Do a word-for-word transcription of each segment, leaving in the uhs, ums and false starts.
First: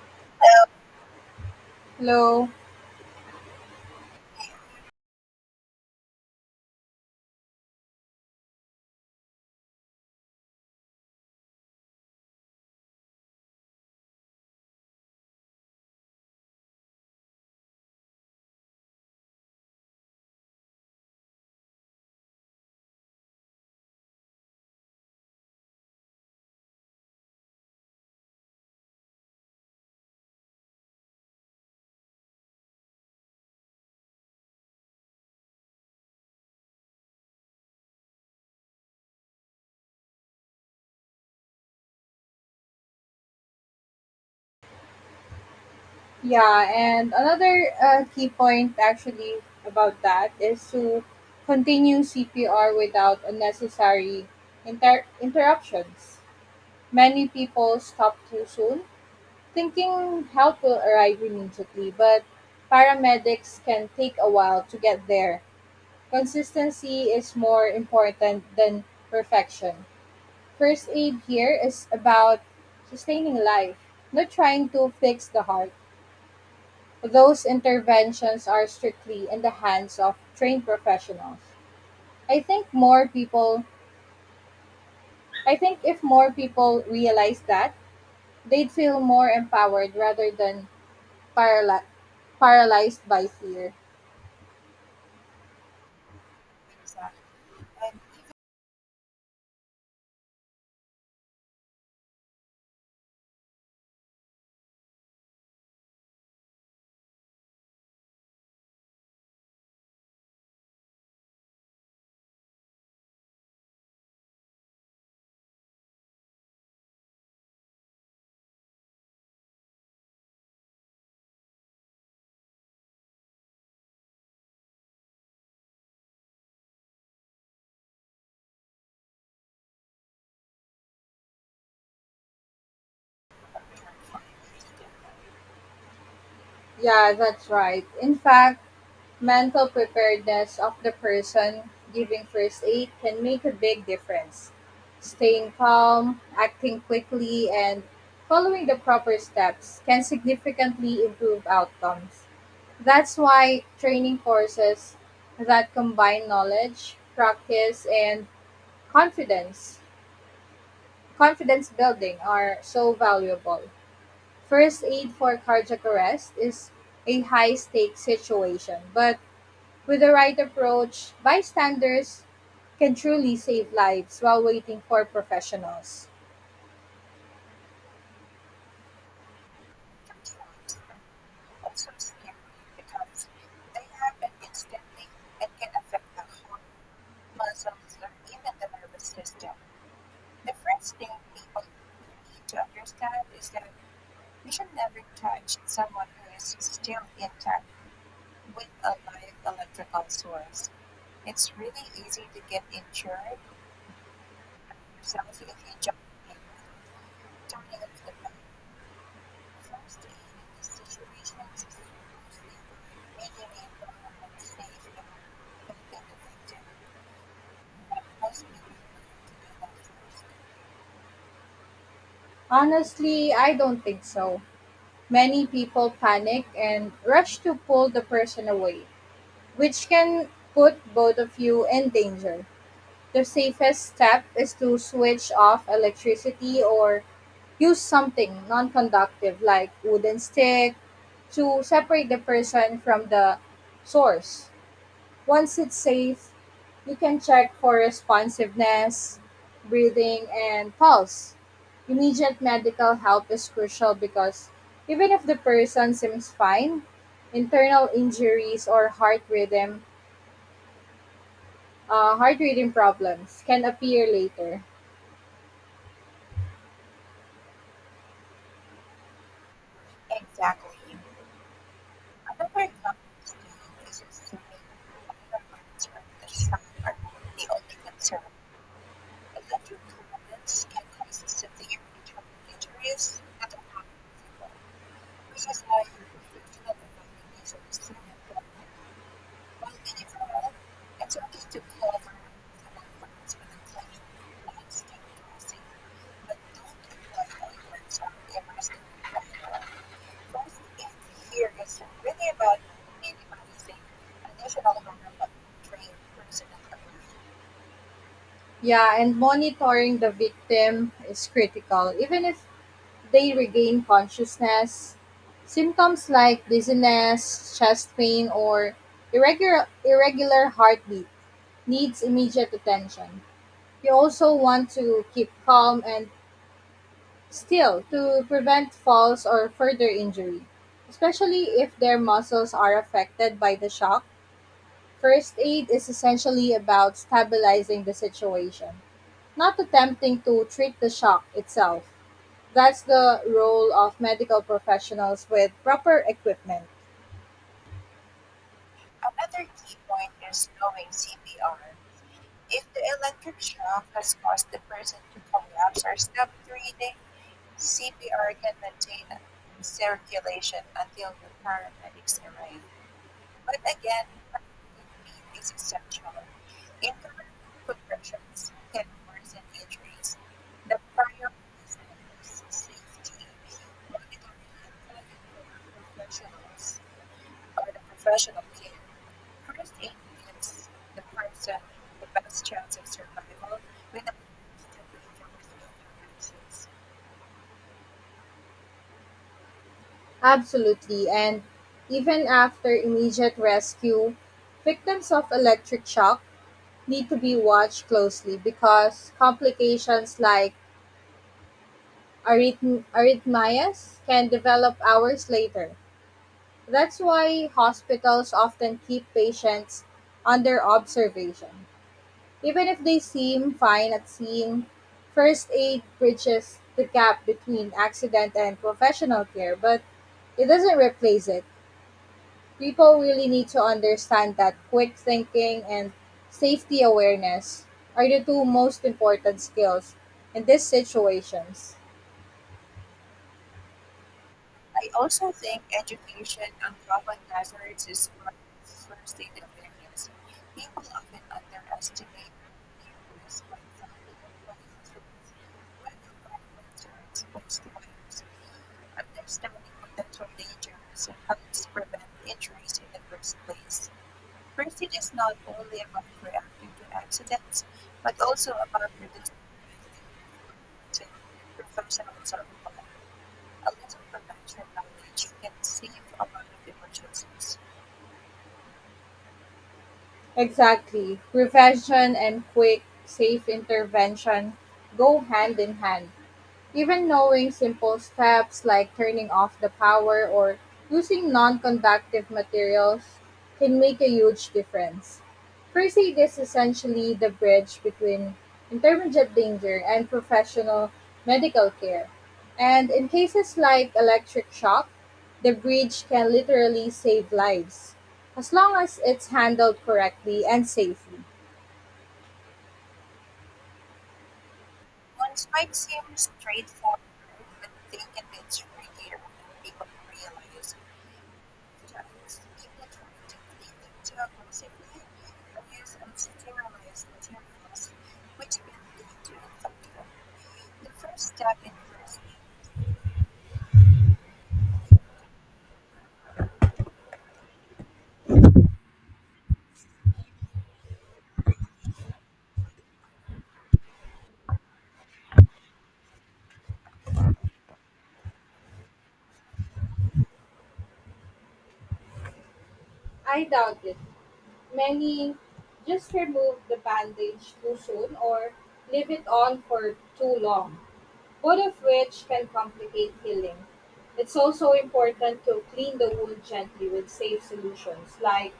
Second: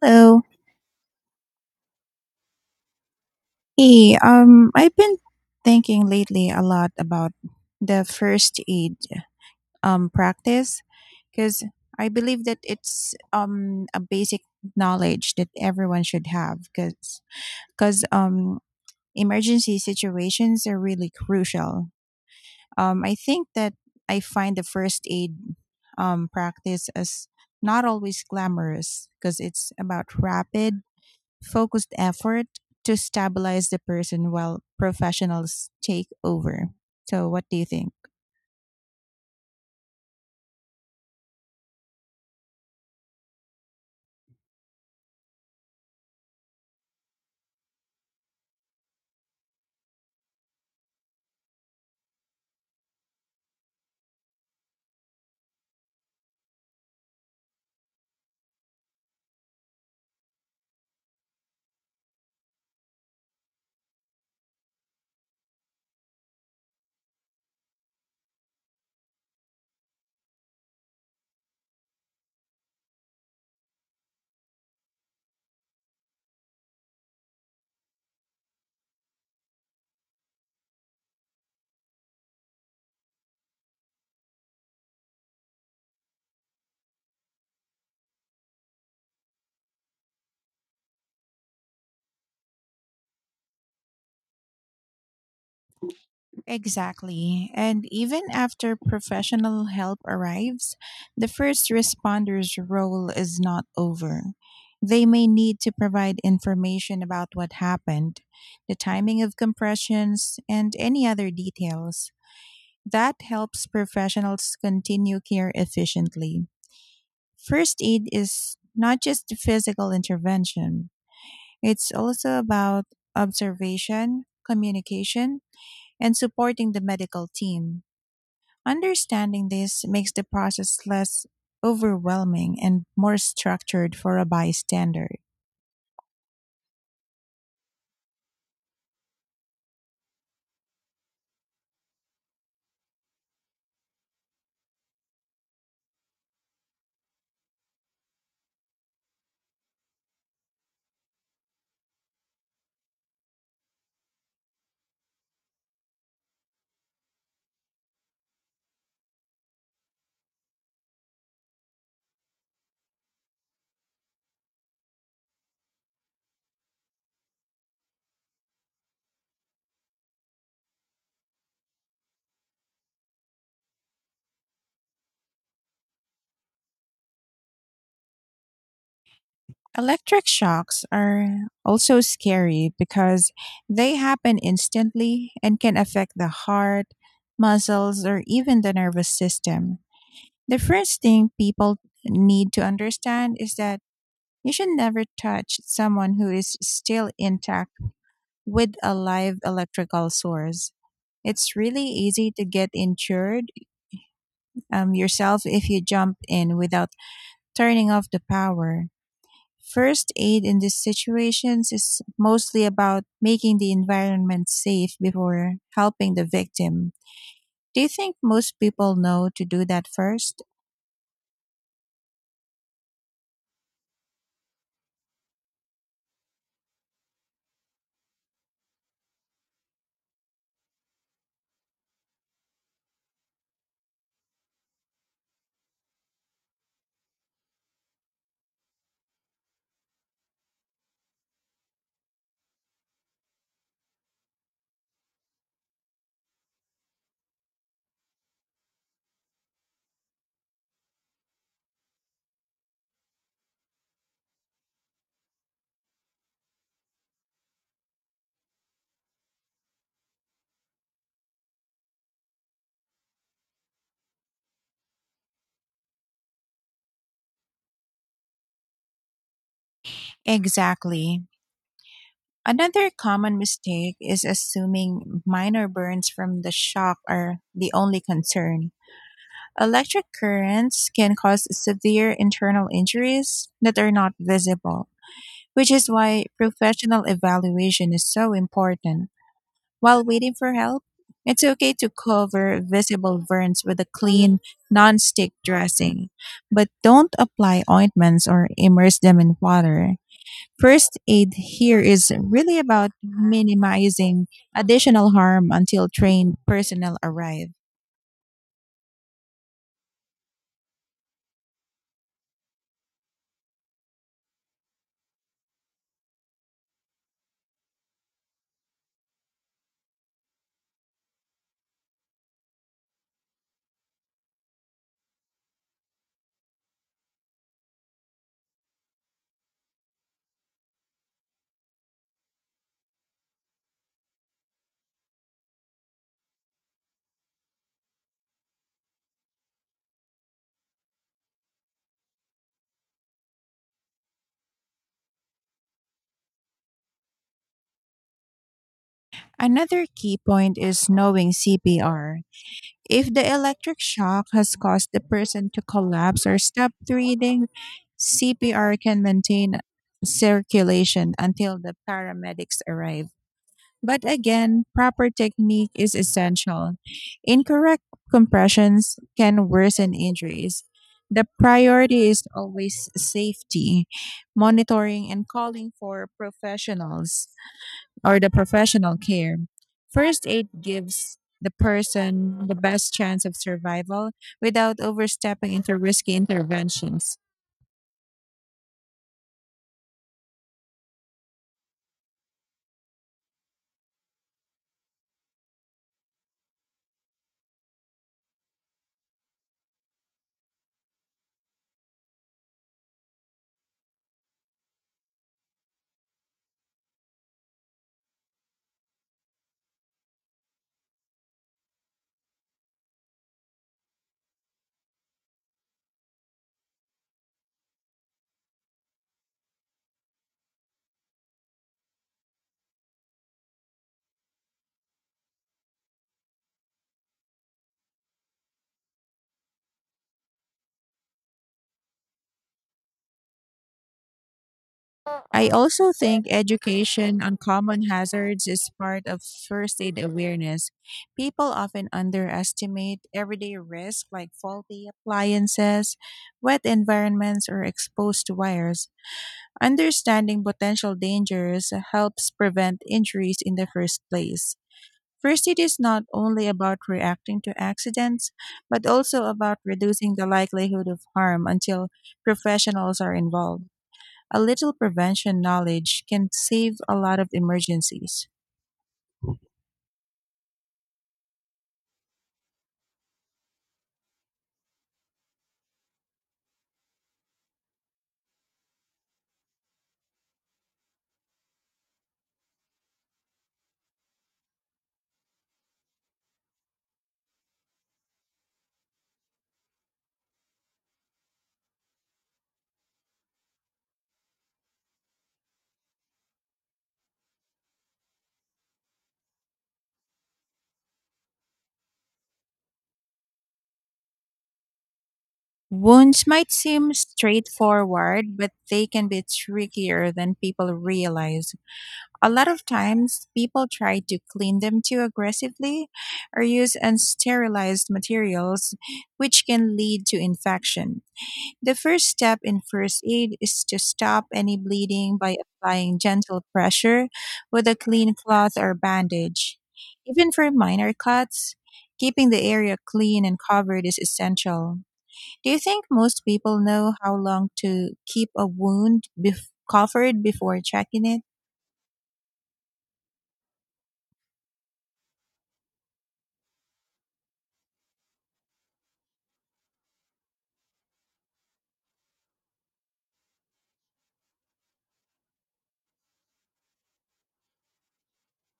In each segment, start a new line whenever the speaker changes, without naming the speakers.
Hello.
Hello.
Hey, um, I've been thinking lately a lot about the first aid um practice, because I believe that it's um a basic knowledge that everyone should have, because because um emergency situations are really crucial. Um, I think that I find the first aid um practice as not always glamorous, because it's about rapid focused effort to stabilize the person while professionals take over. So, what do you think?
Yeah, and another uh, key point actually about that is to continue C P R without unnecessary inter- interruptions. Many people stop too soon, thinking help will arrive immediately, but paramedics can take a while to get there. Consistency is more important than perfection. First aid here is about sustaining life, not trying to fix the heart. Those interventions are strictly in the hands of trained professionals. I think more people, I think if more people realize that, they'd feel more empowered rather than paraly- paralyzed by fear.
Exactly. And even after professional help arrives, the first responder's role is not over. They may need to provide information about what happened, the timing of compressions, and any other details. That helps professionals continue care efficiently. First aid is not just physical intervention, it's also about observation, communication, and supporting the medical team. Understanding this makes the process less overwhelming and more structured for a bystander.
Yeah, that's right. In fact, mental preparedness of the person giving first aid can make a big difference. Staying calm, acting quickly, and following the proper steps can significantly improve outcomes. That's why training courses that combine knowledge, practice, and confidence, confidence building are so valuable. First aid for cardiac arrest is a high stakes situation, but with the right approach, bystanders can truly save lives while waiting for professionals.
Electric shocks are also scary because they happen instantly and can affect the heart, muscles, or even the nervous system. The first thing people need to understand is that you should never touch someone who is still intact with a live electrical source. It's really easy to get injured um, yourself if you jump in without turning off the power. First aid in these situations is mostly about making the environment safe before helping the victim. Do you think most people know to do that first?
Honestly, I don't think so. Many people panic and rush to pull the person away, which can put both of you in danger. The safest step is to switch off electricity or use something non conductive like wooden stick to separate the person from the source. Once it's safe, you can check for responsiveness, breathing, and pulse. Immediate medical help is crucial because even if the person seems fine, internal injuries or heart rhythm uh, heart rhythm problems can appear later.
Exactly. Another common mistake is assuming minor burns from the shock are the only concern. Electric currents can cause severe internal injuries that are not visible, which is why professional evaluation is so important. While waiting for help, it's okay to cover visible burns with a clean, non stick dressing, but don't apply ointments or immerse them in water. First aid here is really about minimizing additional harm until trained personnel arrive.
Yeah, and monitoring the victim is critical. Even if they regain consciousness, symptoms like dizziness, chest pain, or irregular, irregular heartbeat needs immediate attention. You also want to keep calm and still to prevent falls or further injury, especially if their muscles are affected by the shock. First aid is essentially about stabilizing the situation, not attempting to treat the shock itself. That's the role of medical professionals with proper equipment.
Another key point is knowing C P R. If the electric shock has caused the person to collapse or stop breathing, C P R can maintain circulation until the paramedics arrive. But again, proper technique is essential. Incorrect compressions can worsen injuries. The priority is always safety, monitoring, and calling for professionals or the professional care. First aid gives the person the best chance of survival without overstepping into risky interventions.
Absolutely. And even after immediate rescue, victims of electric shock need to be watched closely because complications like arrhythm- arrhythmias can develop hours later. That's why hospitals often keep patients under observation. Even if they seem fine at scene, first aid bridges the gap between accident and professional care, but it doesn't replace it. People really need to understand that quick thinking and safety awareness are the two most important skills in these situations.
I also think education on common hazards is part of first aid awareness. People often underestimate everyday risks like faulty appliances, wet environments, or exposed wires. Understanding potential dangers helps prevent injuries in the first place. First aid is not only about reacting to accidents, but also about reducing the likelihood of harm until professionals are involved. A little prevention knowledge can save a lot of emergencies.
Exactly. Prevention and quick, safe intervention go hand in hand. Even knowing simple steps like turning off the power or using non conductive materials can make a huge difference. First aid is essentially the bridge between intermediate danger and professional medical care. And in cases like electric shock, the bridge can literally save lives, as long as it's handled correctly and safely.
Wounds might seem straightforward, but they can be trickier than people realize. A lot of times, people try to clean them too aggressively or use unsterilized materials, which can lead to infection. The first step in first aid is to stop any bleeding by applying gentle pressure with a clean cloth or bandage. Even for minor cuts, keeping the area clean and covered is essential. Do you think most people know how long to keep a wound bef- covered before checking it?
I doubt it. Many just remove the bandage too soon or leave it on for too long, both of which can complicate healing. It's also important to clean the wound gently with safe solutions like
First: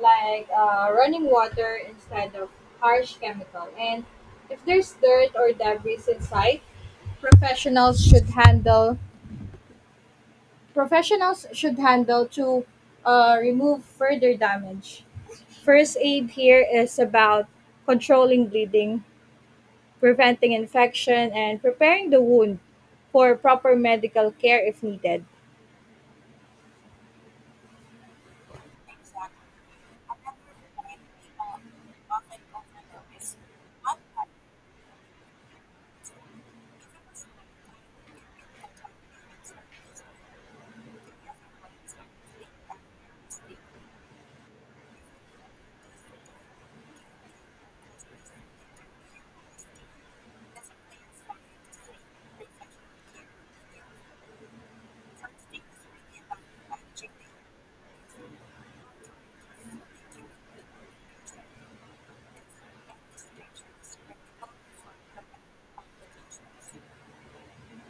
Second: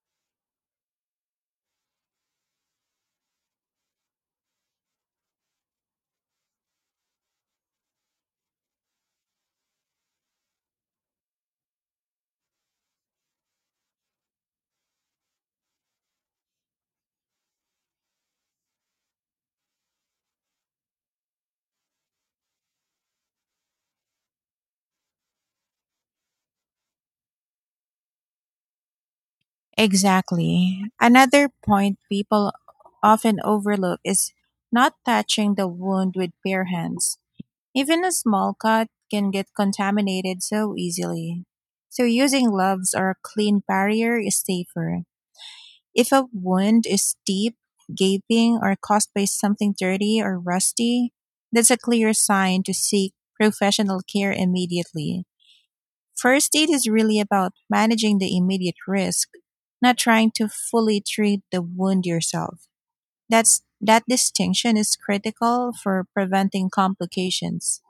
like uh, running water instead of harsh chemical. And if there's dirt or debris inside, professionals should handle professionals should handle to uh, remove further damage. First aid here is about controlling bleeding, preventing infection, and preparing the wound for proper medical care if needed.
Exactly. Another point people often overlook is not touching the wound with bare hands. Even a small cut can get contaminated so easily. So using gloves or a clean barrier is safer. If a wound is deep, gaping, or caused by something dirty or rusty, that's a clear sign to seek professional care immediately. First aid is really about managing the immediate risk, not trying to fully treat the wound yourself. That's that distinction is critical for preventing complications.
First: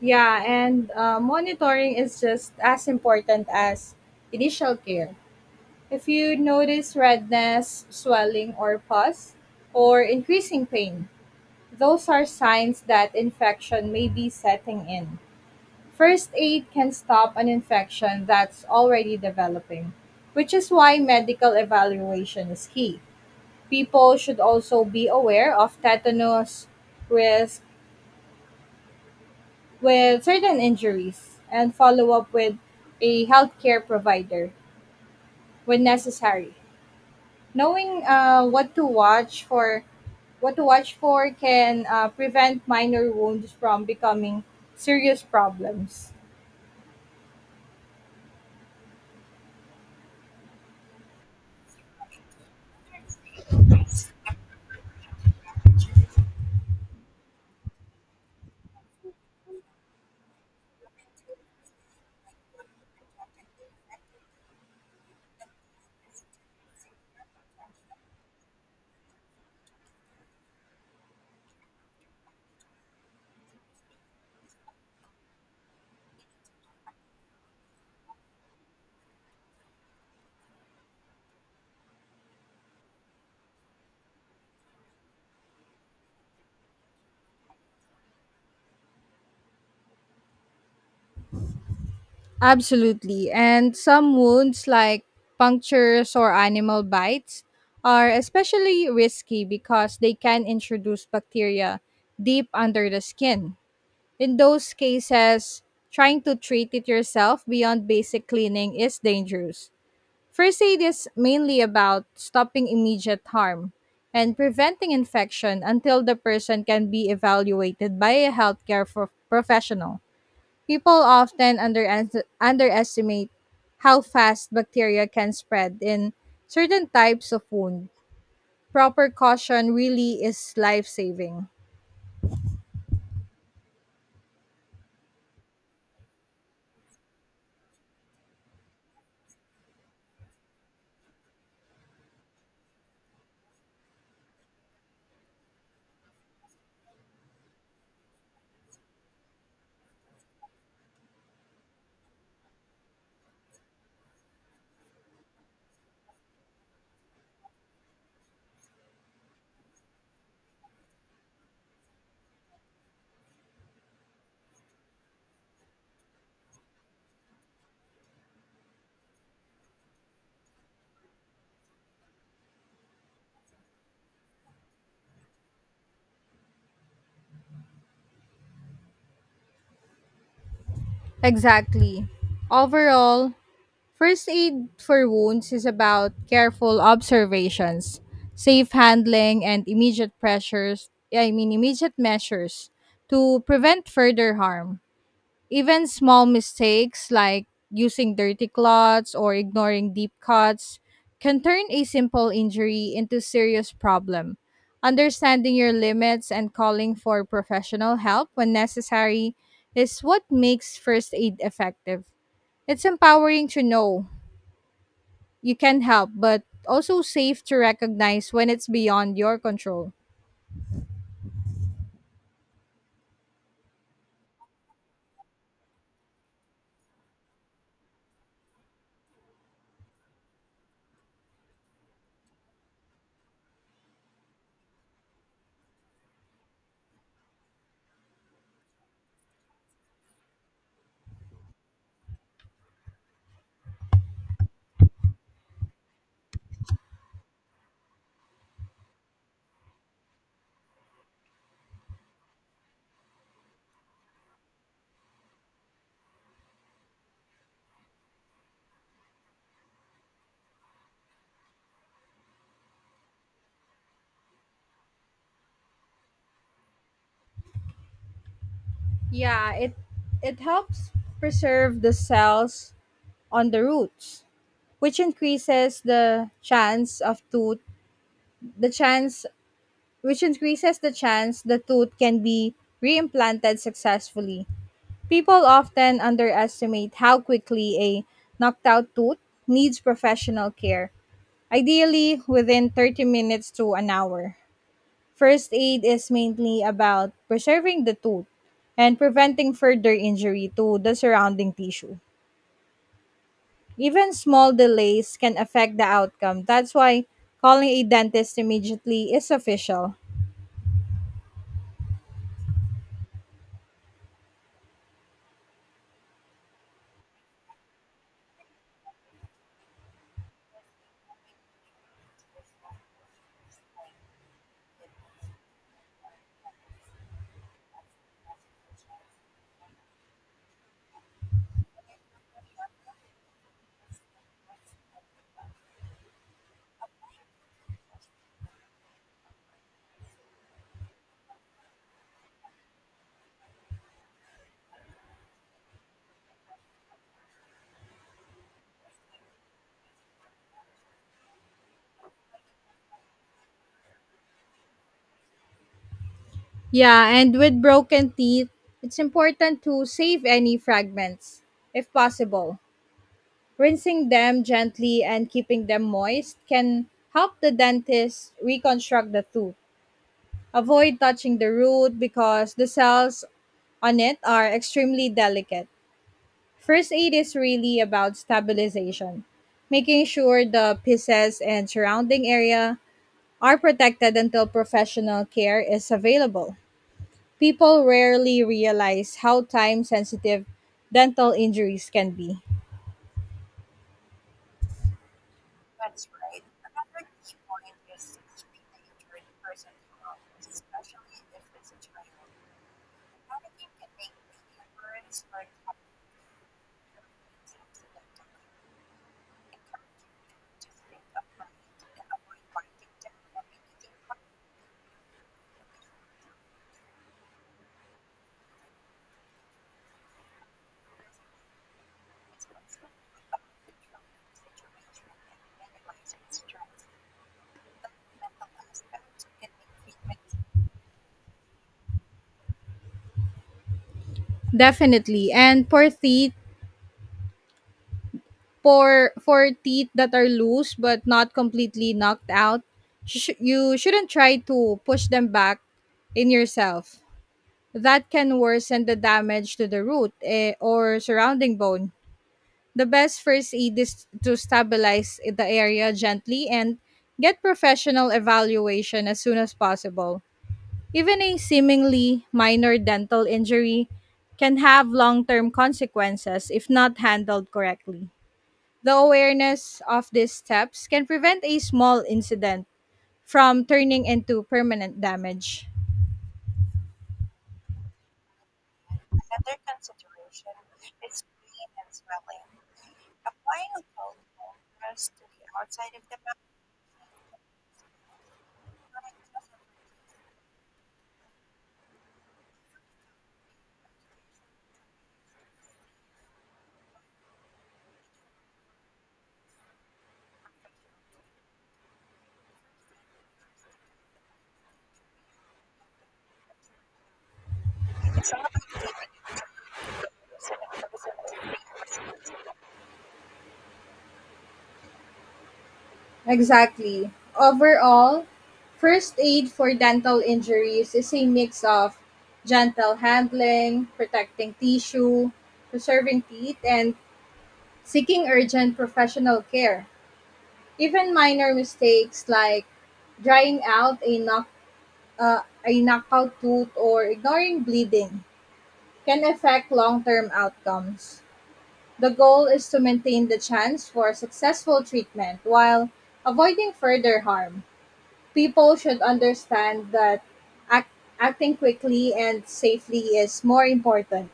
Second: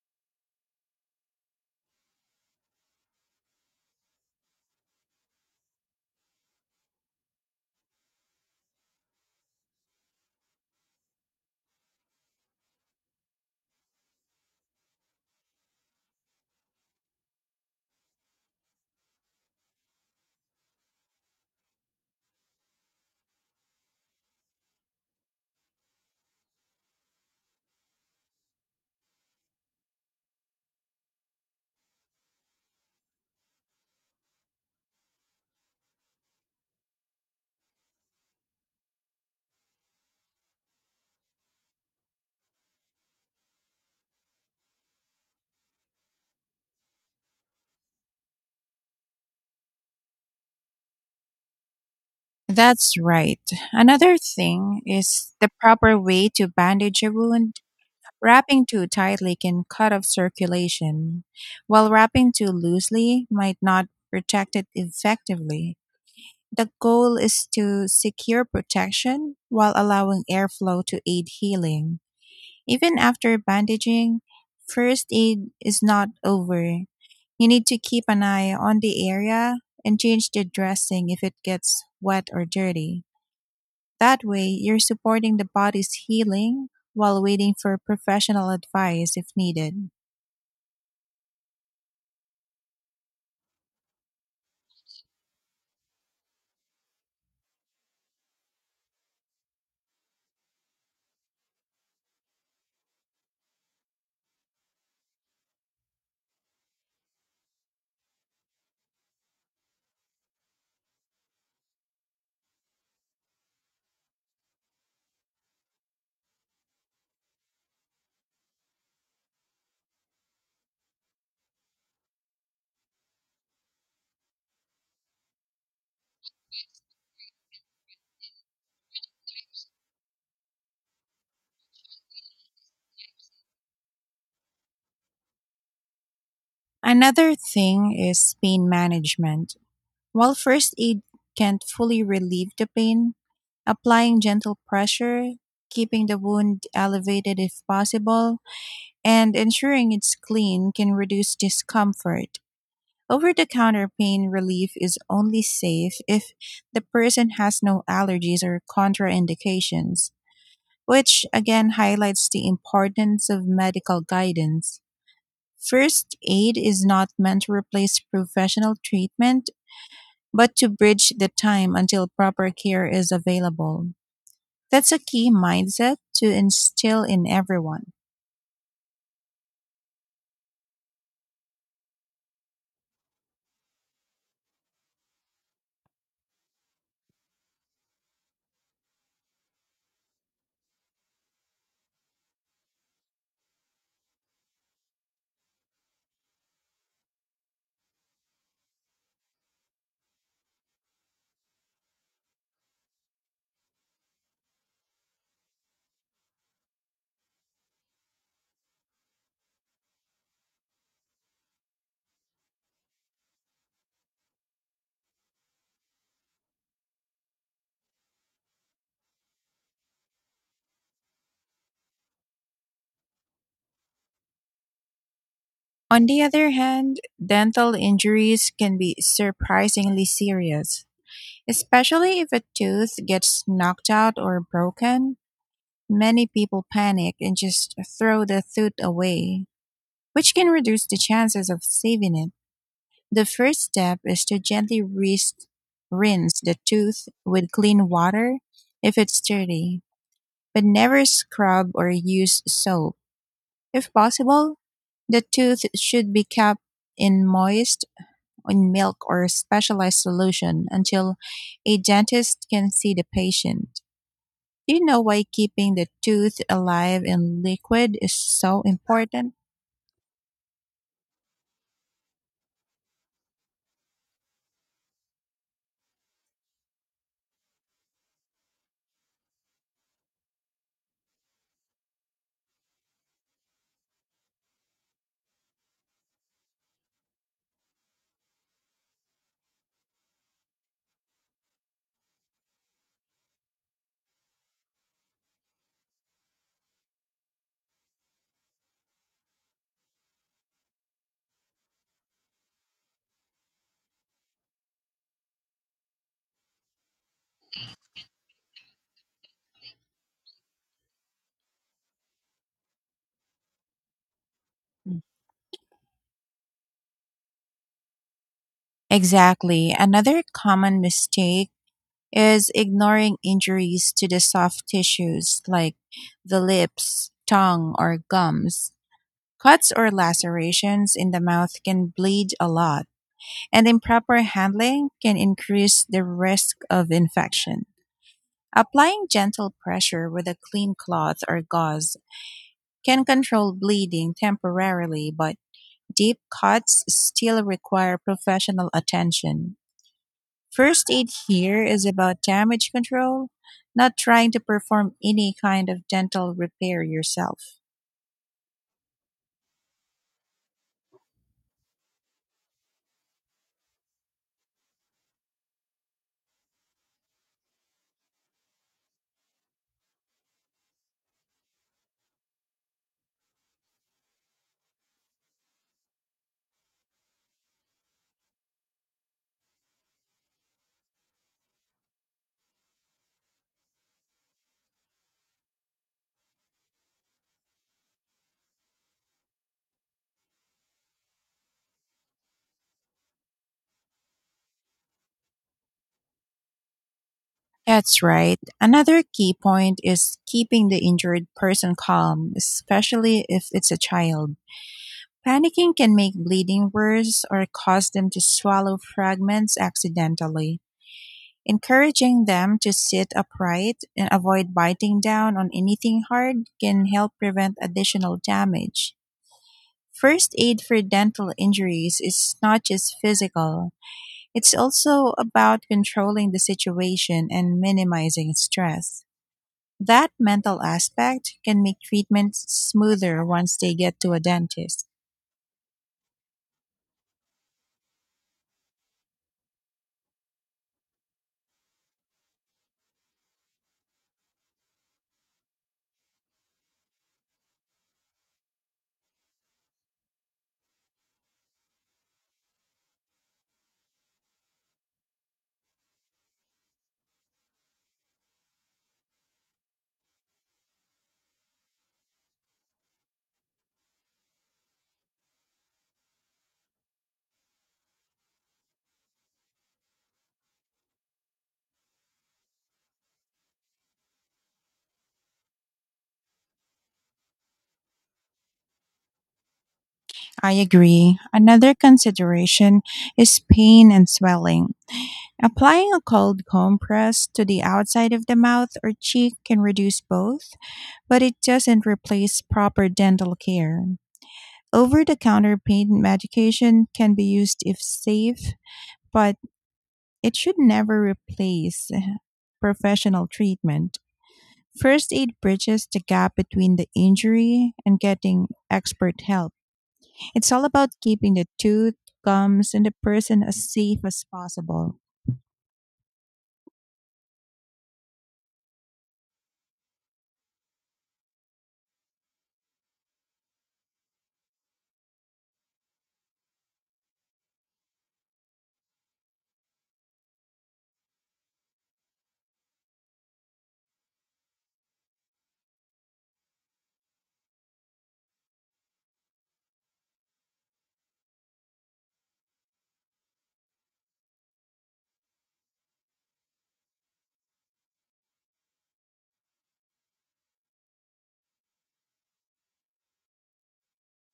Yeah, and uh, monitoring is just as important as initial care. If you notice redness, swelling, or pus, or increasing pain, those are signs that infection may be setting in. First aid can stop an infection that's already developing, which is why medical evaluation is key. People should also be aware of tetanus risk with certain injuries and follow up with a healthcare provider when necessary. Knowing uh, what to watch for what to watch for can uh, prevent minor wounds from becoming serious problems.
That's right. Another thing is the proper way to bandage a wound. Wrapping too tightly can cut off circulation, while wrapping too loosely might not protect it effectively. The goal is to secure protection while allowing airflow to aid healing. Even after bandaging, first aid is not over. You need to keep an eye on the area and change the dressing if it gets wet or dirty. That way, you're supporting the body's healing while waiting for professional advice if needed.
Absolutely. And some wounds, like punctures or animal bites, are especially risky because they can introduce bacteria deep under the skin. In those cases, trying to treat it yourself beyond basic cleaning is dangerous. First aid is mainly about stopping immediate harm and preventing infection until the person can be evaluated by a healthcare pro- professional. People often under- underestimate how fast bacteria can spread in certain types of wound. Proper caution really is life saving.
Another thing is pain management. While first aid can't fully relieve the pain, applying gentle pressure, keeping the wound elevated if possible, and ensuring it's clean can reduce discomfort. Over the counter pain relief is only safe if the person has no allergies or contraindications, which again highlights the importance of medical guidance. First aid is not meant to replace professional treatment, but to bridge the time until proper care is available. That's a key mindset to instill in everyone.
Exactly. Overall, first aid for wounds is about careful observations, safe handling, and immediate pressures. I mean, immediate measures to prevent further harm. Even small mistakes like using dirty cloths or ignoring deep cuts can turn a simple injury into serious problem. Understanding your limits and calling for professional help when necessary is what makes first aid effective. It's empowering to know you can help, but also safe to recognize when it's beyond your control.
On the other hand, dental injuries can be surprisingly serious, especially if a tooth gets knocked out or broken. Many people panic and just throw the tooth away, which can reduce the chances of saving it. The first step is to gently rinse, rinse the tooth with clean water if it's dirty, but never scrub or use soap. If possible, the tooth should be kept in moist in milk or specialized solution until a dentist can see the patient. Do you know why keeping the tooth alive in liquid is so important?
Yeah, it it helps preserve the cells on the roots, which increases the chance of tooth the chance which increases the chance the tooth can be reimplanted successfully. People often underestimate how quickly a knocked out tooth needs professional care, ideally within thirty minutes to an hour. First aid is mainly about preserving the tooth and preventing further injury to the surrounding tissue. Even small delays can affect the outcome. That's why calling a dentist immediately is official.
Exactly. Another common mistake is ignoring injuries to the soft tissues like the lips, tongue, or gums. Cuts or lacerations in the mouth can bleed a lot, and improper handling can increase the risk of infection. Applying gentle pressure with a clean cloth or gauze can control bleeding temporarily, but deep cuts still require professional attention. First aid here is about damage control, not trying to perform any kind of dental repair
Yeah, and
yourself.
with broken teeth, it's important to save any fragments if possible. Rinsing them gently and keeping them moist can help the dentist reconstruct the tooth. Avoid touching the root because the cells on it are extremely delicate. First aid is really about stabilization, making sure the pieces and surrounding area are protected until professional care is available. People rarely realize how time sensitive dental injuries can be.
That's right. Another key point is keeping the injured person calm, especially if it's a child. Panicking can make bleeding worse or cause them to swallow fragments accidentally. Encouraging them to sit upright and avoid biting down on anything hard can help prevent additional damage. First aid for dental injuries is not just physical, it's also about controlling the situation and minimizing stress. That mental aspect can make treatments smoother once they get to a dentist.
Definitely. And for teeth, for, for teeth that are loose but not completely knocked out, sh- you shouldn't try to push them back in yourself. That can worsen the damage to the root eh, or surrounding bone. The best first aid is to stabilize the area gently and get professional evaluation as soon as possible. Even a seemingly minor dental injury can have long term consequences if not handled correctly. The awareness of these steps can prevent a small incident from turning into permanent damage.
I agree. Another consideration is pain and swelling. Applying a cold compress to the outside of the mouth or cheek can reduce both, but it doesn't replace proper dental care. Over the counter pain medication can be used if safe, but it should never replace professional treatment. First aid bridges the gap between the injury and getting expert help. It's all about keeping the tooth, gums, and the person as safe as possible.
Exactly. Overall, first aid for dental injuries is a mix of gentle handling, protecting tissue, preserving teeth, and seeking urgent professional care. Even minor mistakes like drying out a knock uh, a knockout tooth or ignoring bleeding can affect long-term outcomes. The goal is to maintain the chance for successful treatment while avoiding further harm. People should understand that act, acting quickly and safely is more important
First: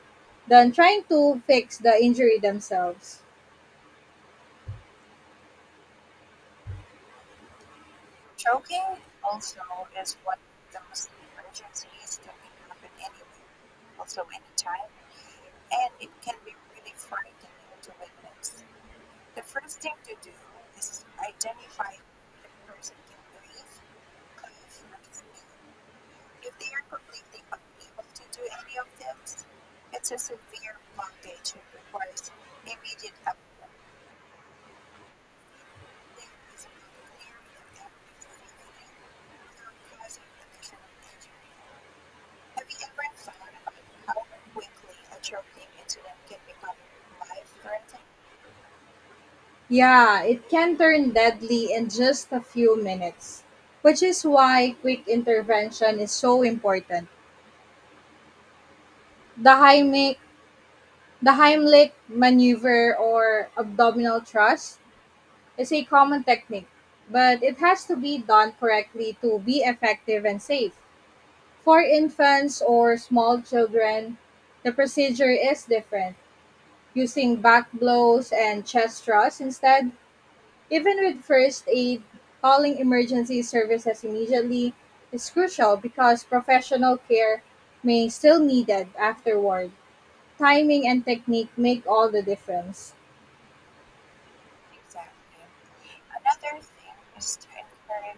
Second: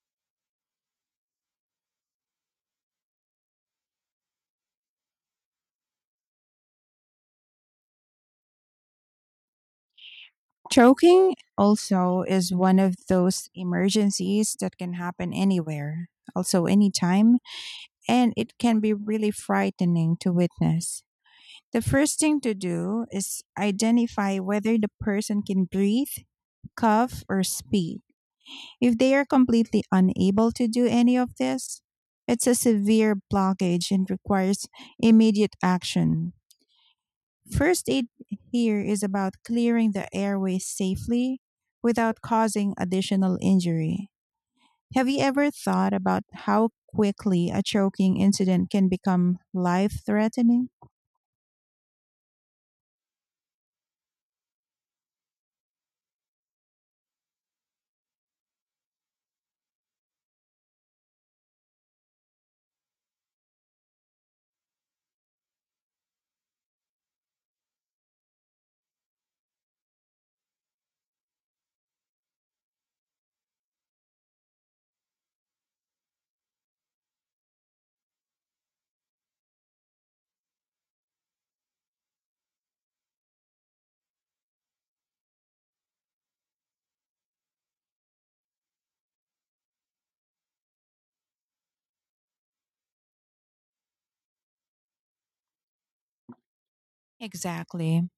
than trying to fix the injury themselves.
Choking also is one of those emergencies that can happen anywhere, also anytime, and it can be really frightening to witness. The first thing to do is identify whether the person can breathe, cough, or speak. If they are completely unable to do any of this, it's a severe blockage and requires immediate action. First aid here is about clearing the airway safely without causing additional injury. Have you ever thought about how quickly a choking incident can become life
Yeah, it
threatening?
can turn deadly in just a few minutes, which is why quick intervention is so important. The Heimlich, the Heimlich maneuver or abdominal thrust is a common technique, but it has to be done correctly to be effective and safe. For infants or small children, the procedure is different, using back blows and chest thrusts instead. Even with first aid, calling emergency services immediately is crucial because professional care may still needed afterward. Timing and technique make all the difference.
Exactly.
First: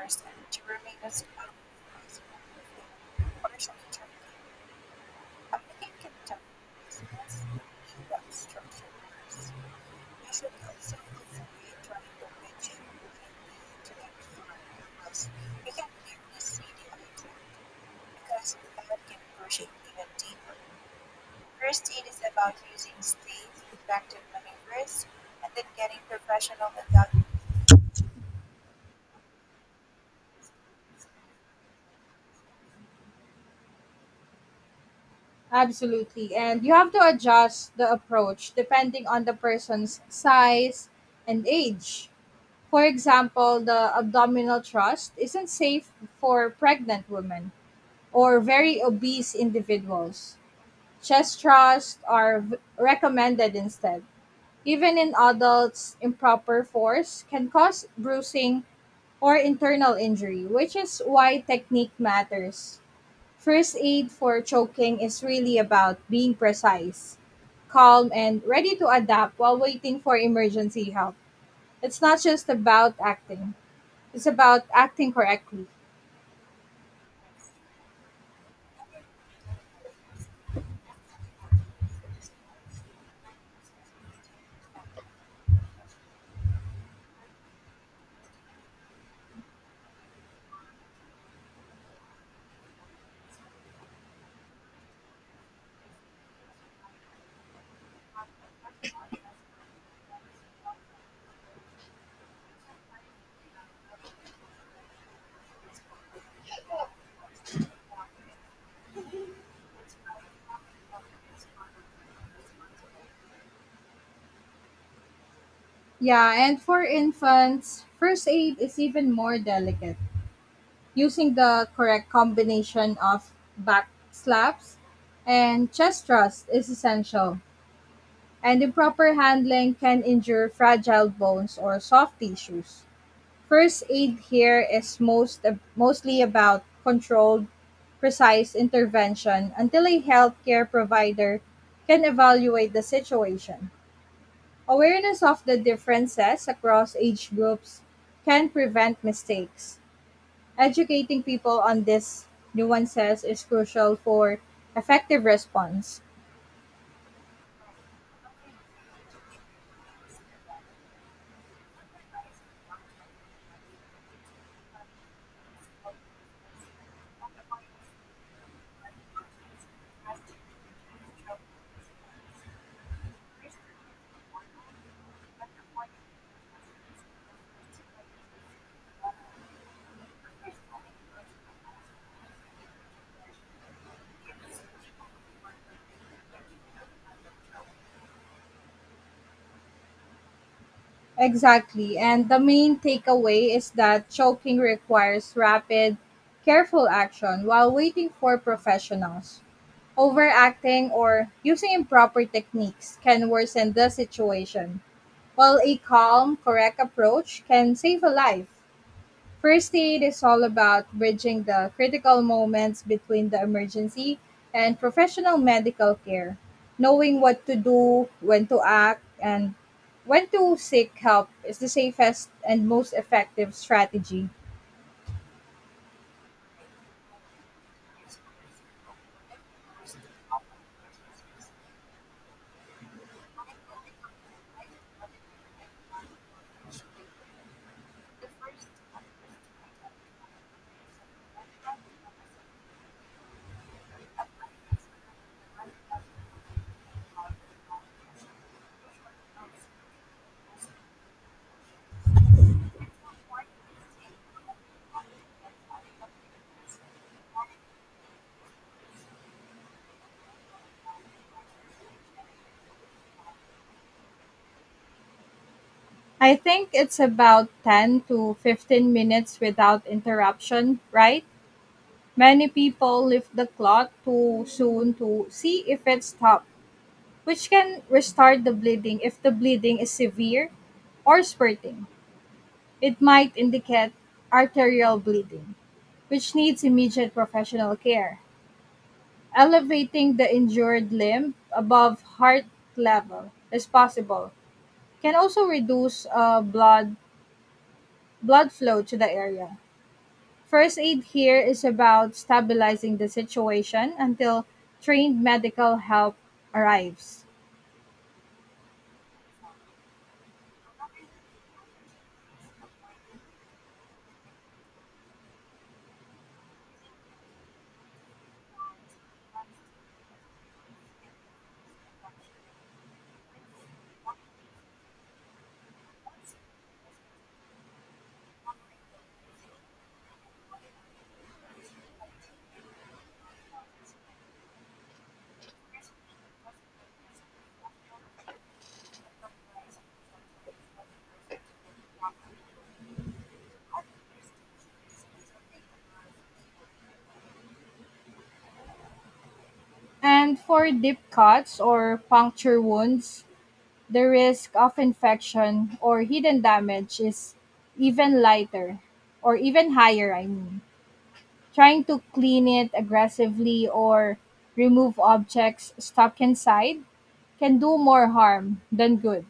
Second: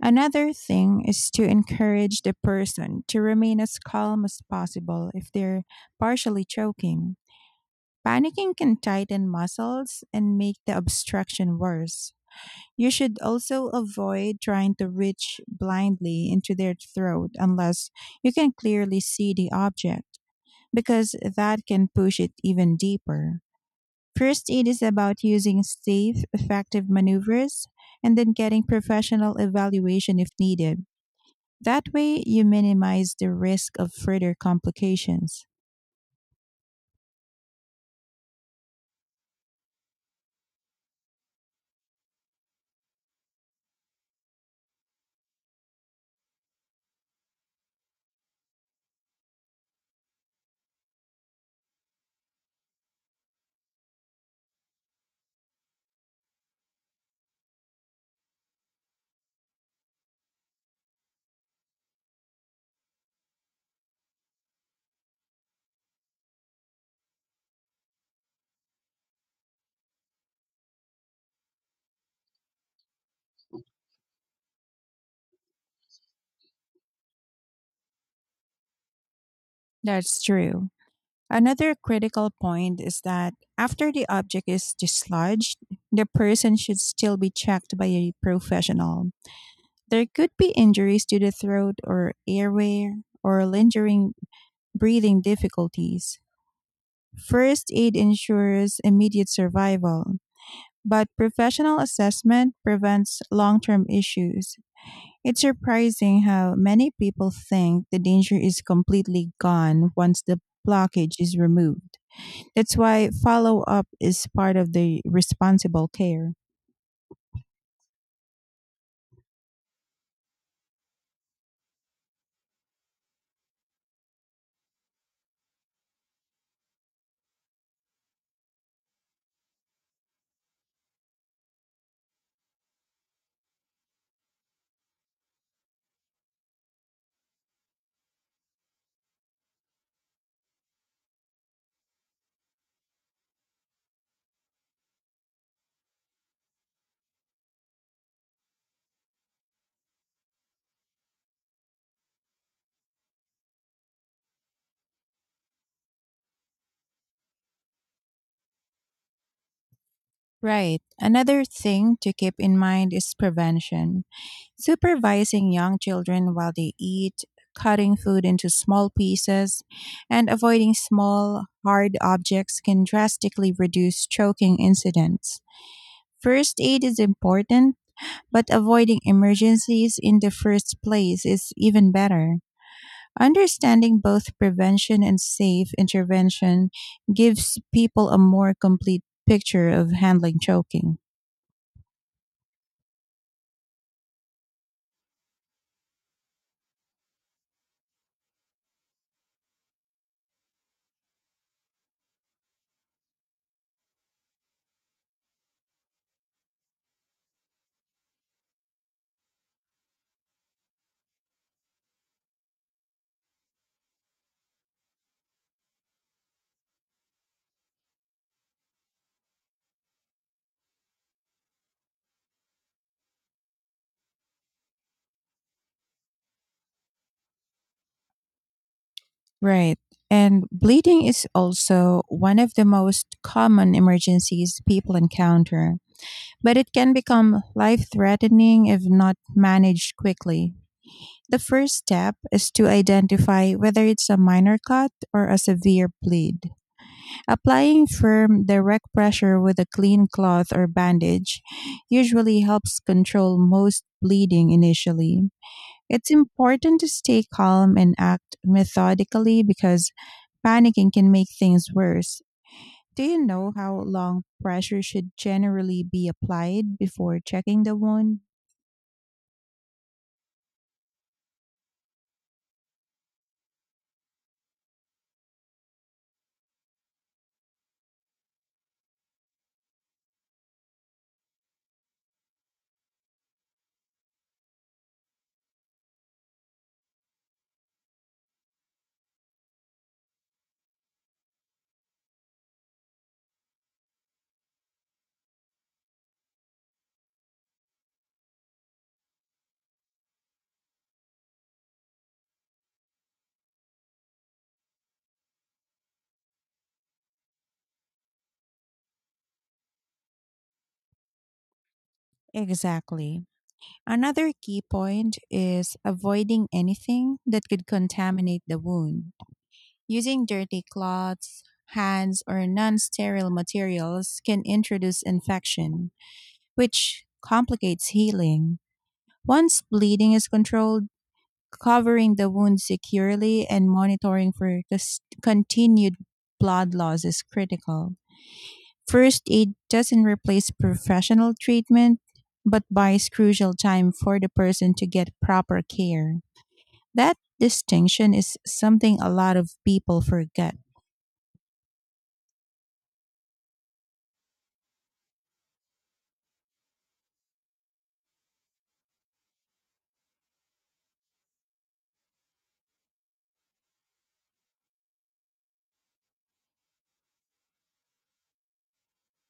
Another thing is to encourage the person to remain as calm as possible if they're partially choking. Panicking can tighten muscles and make the obstruction worse. You should also avoid trying to reach blindly into their throat unless you can clearly see the object, because that can push it even deeper. First aid is about using safe, effective maneuvers and then getting professional evaluation if needed. That way, you minimize the risk of further complications.
Absolutely. And you have to adjust the approach depending on the person's size and age. For example, the abdominal thrust isn't safe for pregnant women or very obese individuals. Chest thrusts are v- recommended instead. Even in adults, improper force can cause bruising or internal injury, which is why technique matters. First aid for choking is really about being precise, calm, and ready to adapt while waiting for emergency help. It's not just about acting. It's about acting correctly.
That's true. Another critical point is that after the object is dislodged, the person should still be checked by a professional. There could be injuries to the throat or airway or lingering breathing difficulties. First aid ensures immediate survival, but professional assessment prevents long term issues. It's surprising how many people think the danger is completely gone once the blockage is removed. That's why follow up is part of the responsible
Yeah,
care.
and for infants, first aid is even more delicate, using the correct combination of back slaps and chest thrust is essential, and improper handling can injure fragile bones or soft tissues. First aid here is most mostly about controlled, precise intervention until a healthcare provider can evaluate the situation. Awareness of the differences across age groups can prevent mistakes. Educating people on these nuances is crucial for effective response.
Right. Another thing to keep in mind is prevention. Supervising young children while they eat, cutting food into small pieces, and avoiding small, hard objects can drastically reduce choking incidents. First aid is important, but avoiding emergencies in the first place is even better. Understanding both prevention and safe intervention gives people a more complete picture of handling choking.
Exactly. And the main takeaway is that choking requires rapid, careful action while waiting for professionals. Overacting or using improper techniques can worsen the situation, while a calm, correct approach can save a life. First aid is all about bridging the critical moments between the emergency and professional medical care. Knowing what to do, when to act, and when to seek help is the safest and most effective strategy.
Right. And bleeding is also one of the most common emergencies people encounter, but it can become life threatening if not managed quickly. The first step is to identify whether it's a minor cut or a severe bleed. Applying firm, direct pressure with a clean cloth or bandage usually helps control most bleeding initially. It's important to stay calm and act methodically because panicking can make things worse. Do you know how long pressure should generally be
I think
applied
it's
before
about
checking the
ten
wound?
to fifteen minutes without interruption, right? Many people lift the clot too soon to see if it stopped, which can restart the bleeding if the bleeding is severe or spurting. It might indicate arterial bleeding, which needs immediate professional care. Elevating the injured limb above heart level is possible can also reduce uh, blood blood flow to the area. First aid here is about stabilizing the situation until trained medical help arrives.
Exactly. Another key point is avoiding anything that could contaminate the wound. Using dirty cloths, hands, or non sterile materials can introduce infection, which complicates healing. Once bleeding is controlled, covering the wound securely and monitoring for cus- continued blood loss is critical. First aid doesn't replace professional treatment, but buys crucial time for the person to get proper care. That distinction is something a lot of people
And
forget.
for deep cuts or puncture wounds, the risk of infection or hidden damage is even lighter or even higher, I mean. Trying to clean it aggressively or remove objects stuck inside can do more harm than good.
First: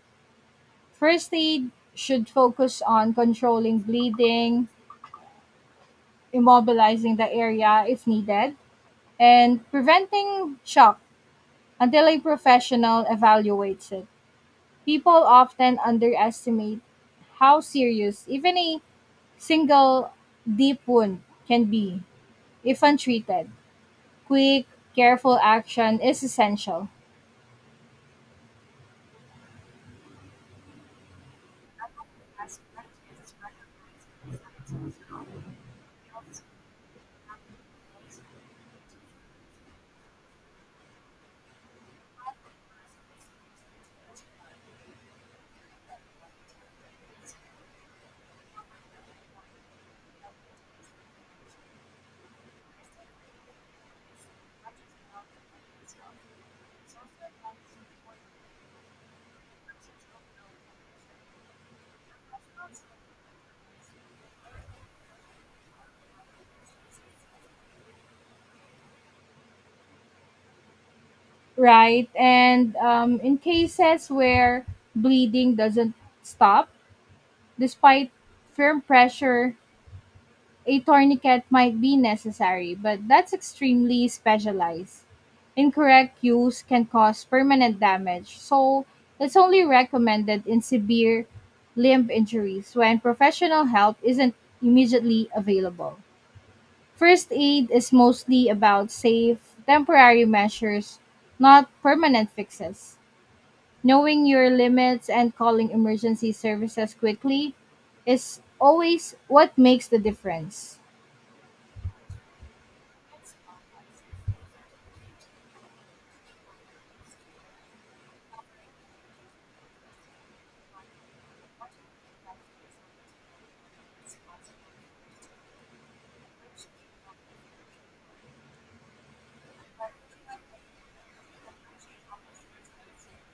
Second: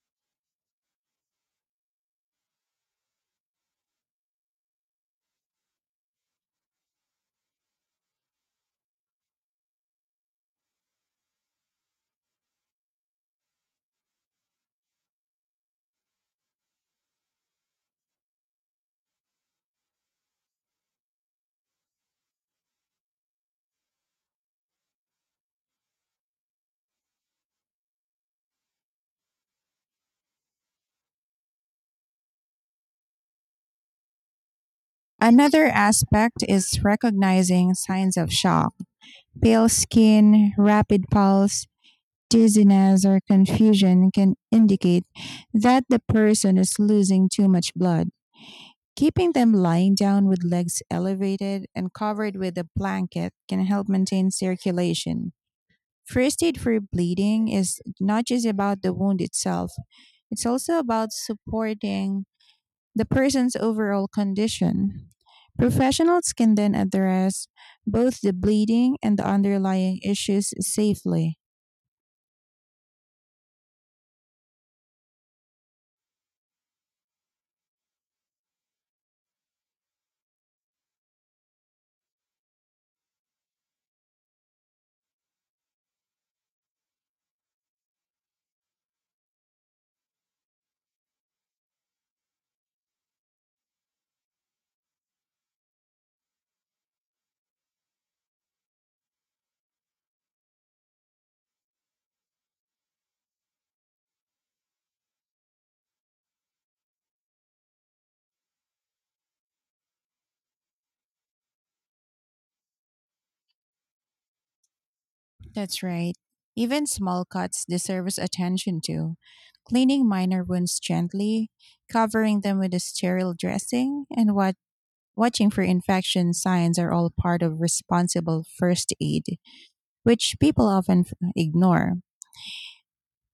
First aid should focus on controlling bleeding, immobilizing the area if needed, and preventing shock until a professional evaluates it. People often underestimate how serious even a single deep wound can be if untreated. Quick, careful action is essential,
Another aspect is recognizing signs of shock: pale skin, rapid pulse, dizziness or confusion can indicate that the person is losing too much blood. Keeping them lying down with legs elevated and covered with a blanket can help maintain circulation. First aid for bleeding is not just about the wound itself, it's also about supporting the person's overall condition. Professionals can then address both the bleeding and the underlying issues safely.
right? And um, in cases where bleeding doesn't stop despite firm pressure, a tourniquet might be necessary, but that's extremely specialized. Incorrect use can cause permanent damage, so it's only recommended in severe limb injuries when professional help isn't immediately available. First aid is mostly about safe, temporary measures, not permanent fixes. Knowing your limits and calling emergency services quickly is always what makes the difference.
That's right. Even small cuts deserve attention to. Cleaning minor wounds gently, covering them with a sterile dressing, and what watching for infection signs are all part of responsible first aid, which people often f- ignore.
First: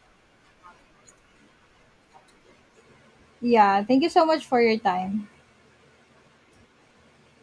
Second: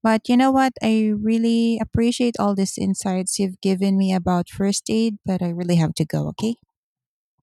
But you know what? I really appreciate all these insights you've
Yeah,
given
thank you
me
so much
about
for your
first aid,
time.
but I really have to go, okay?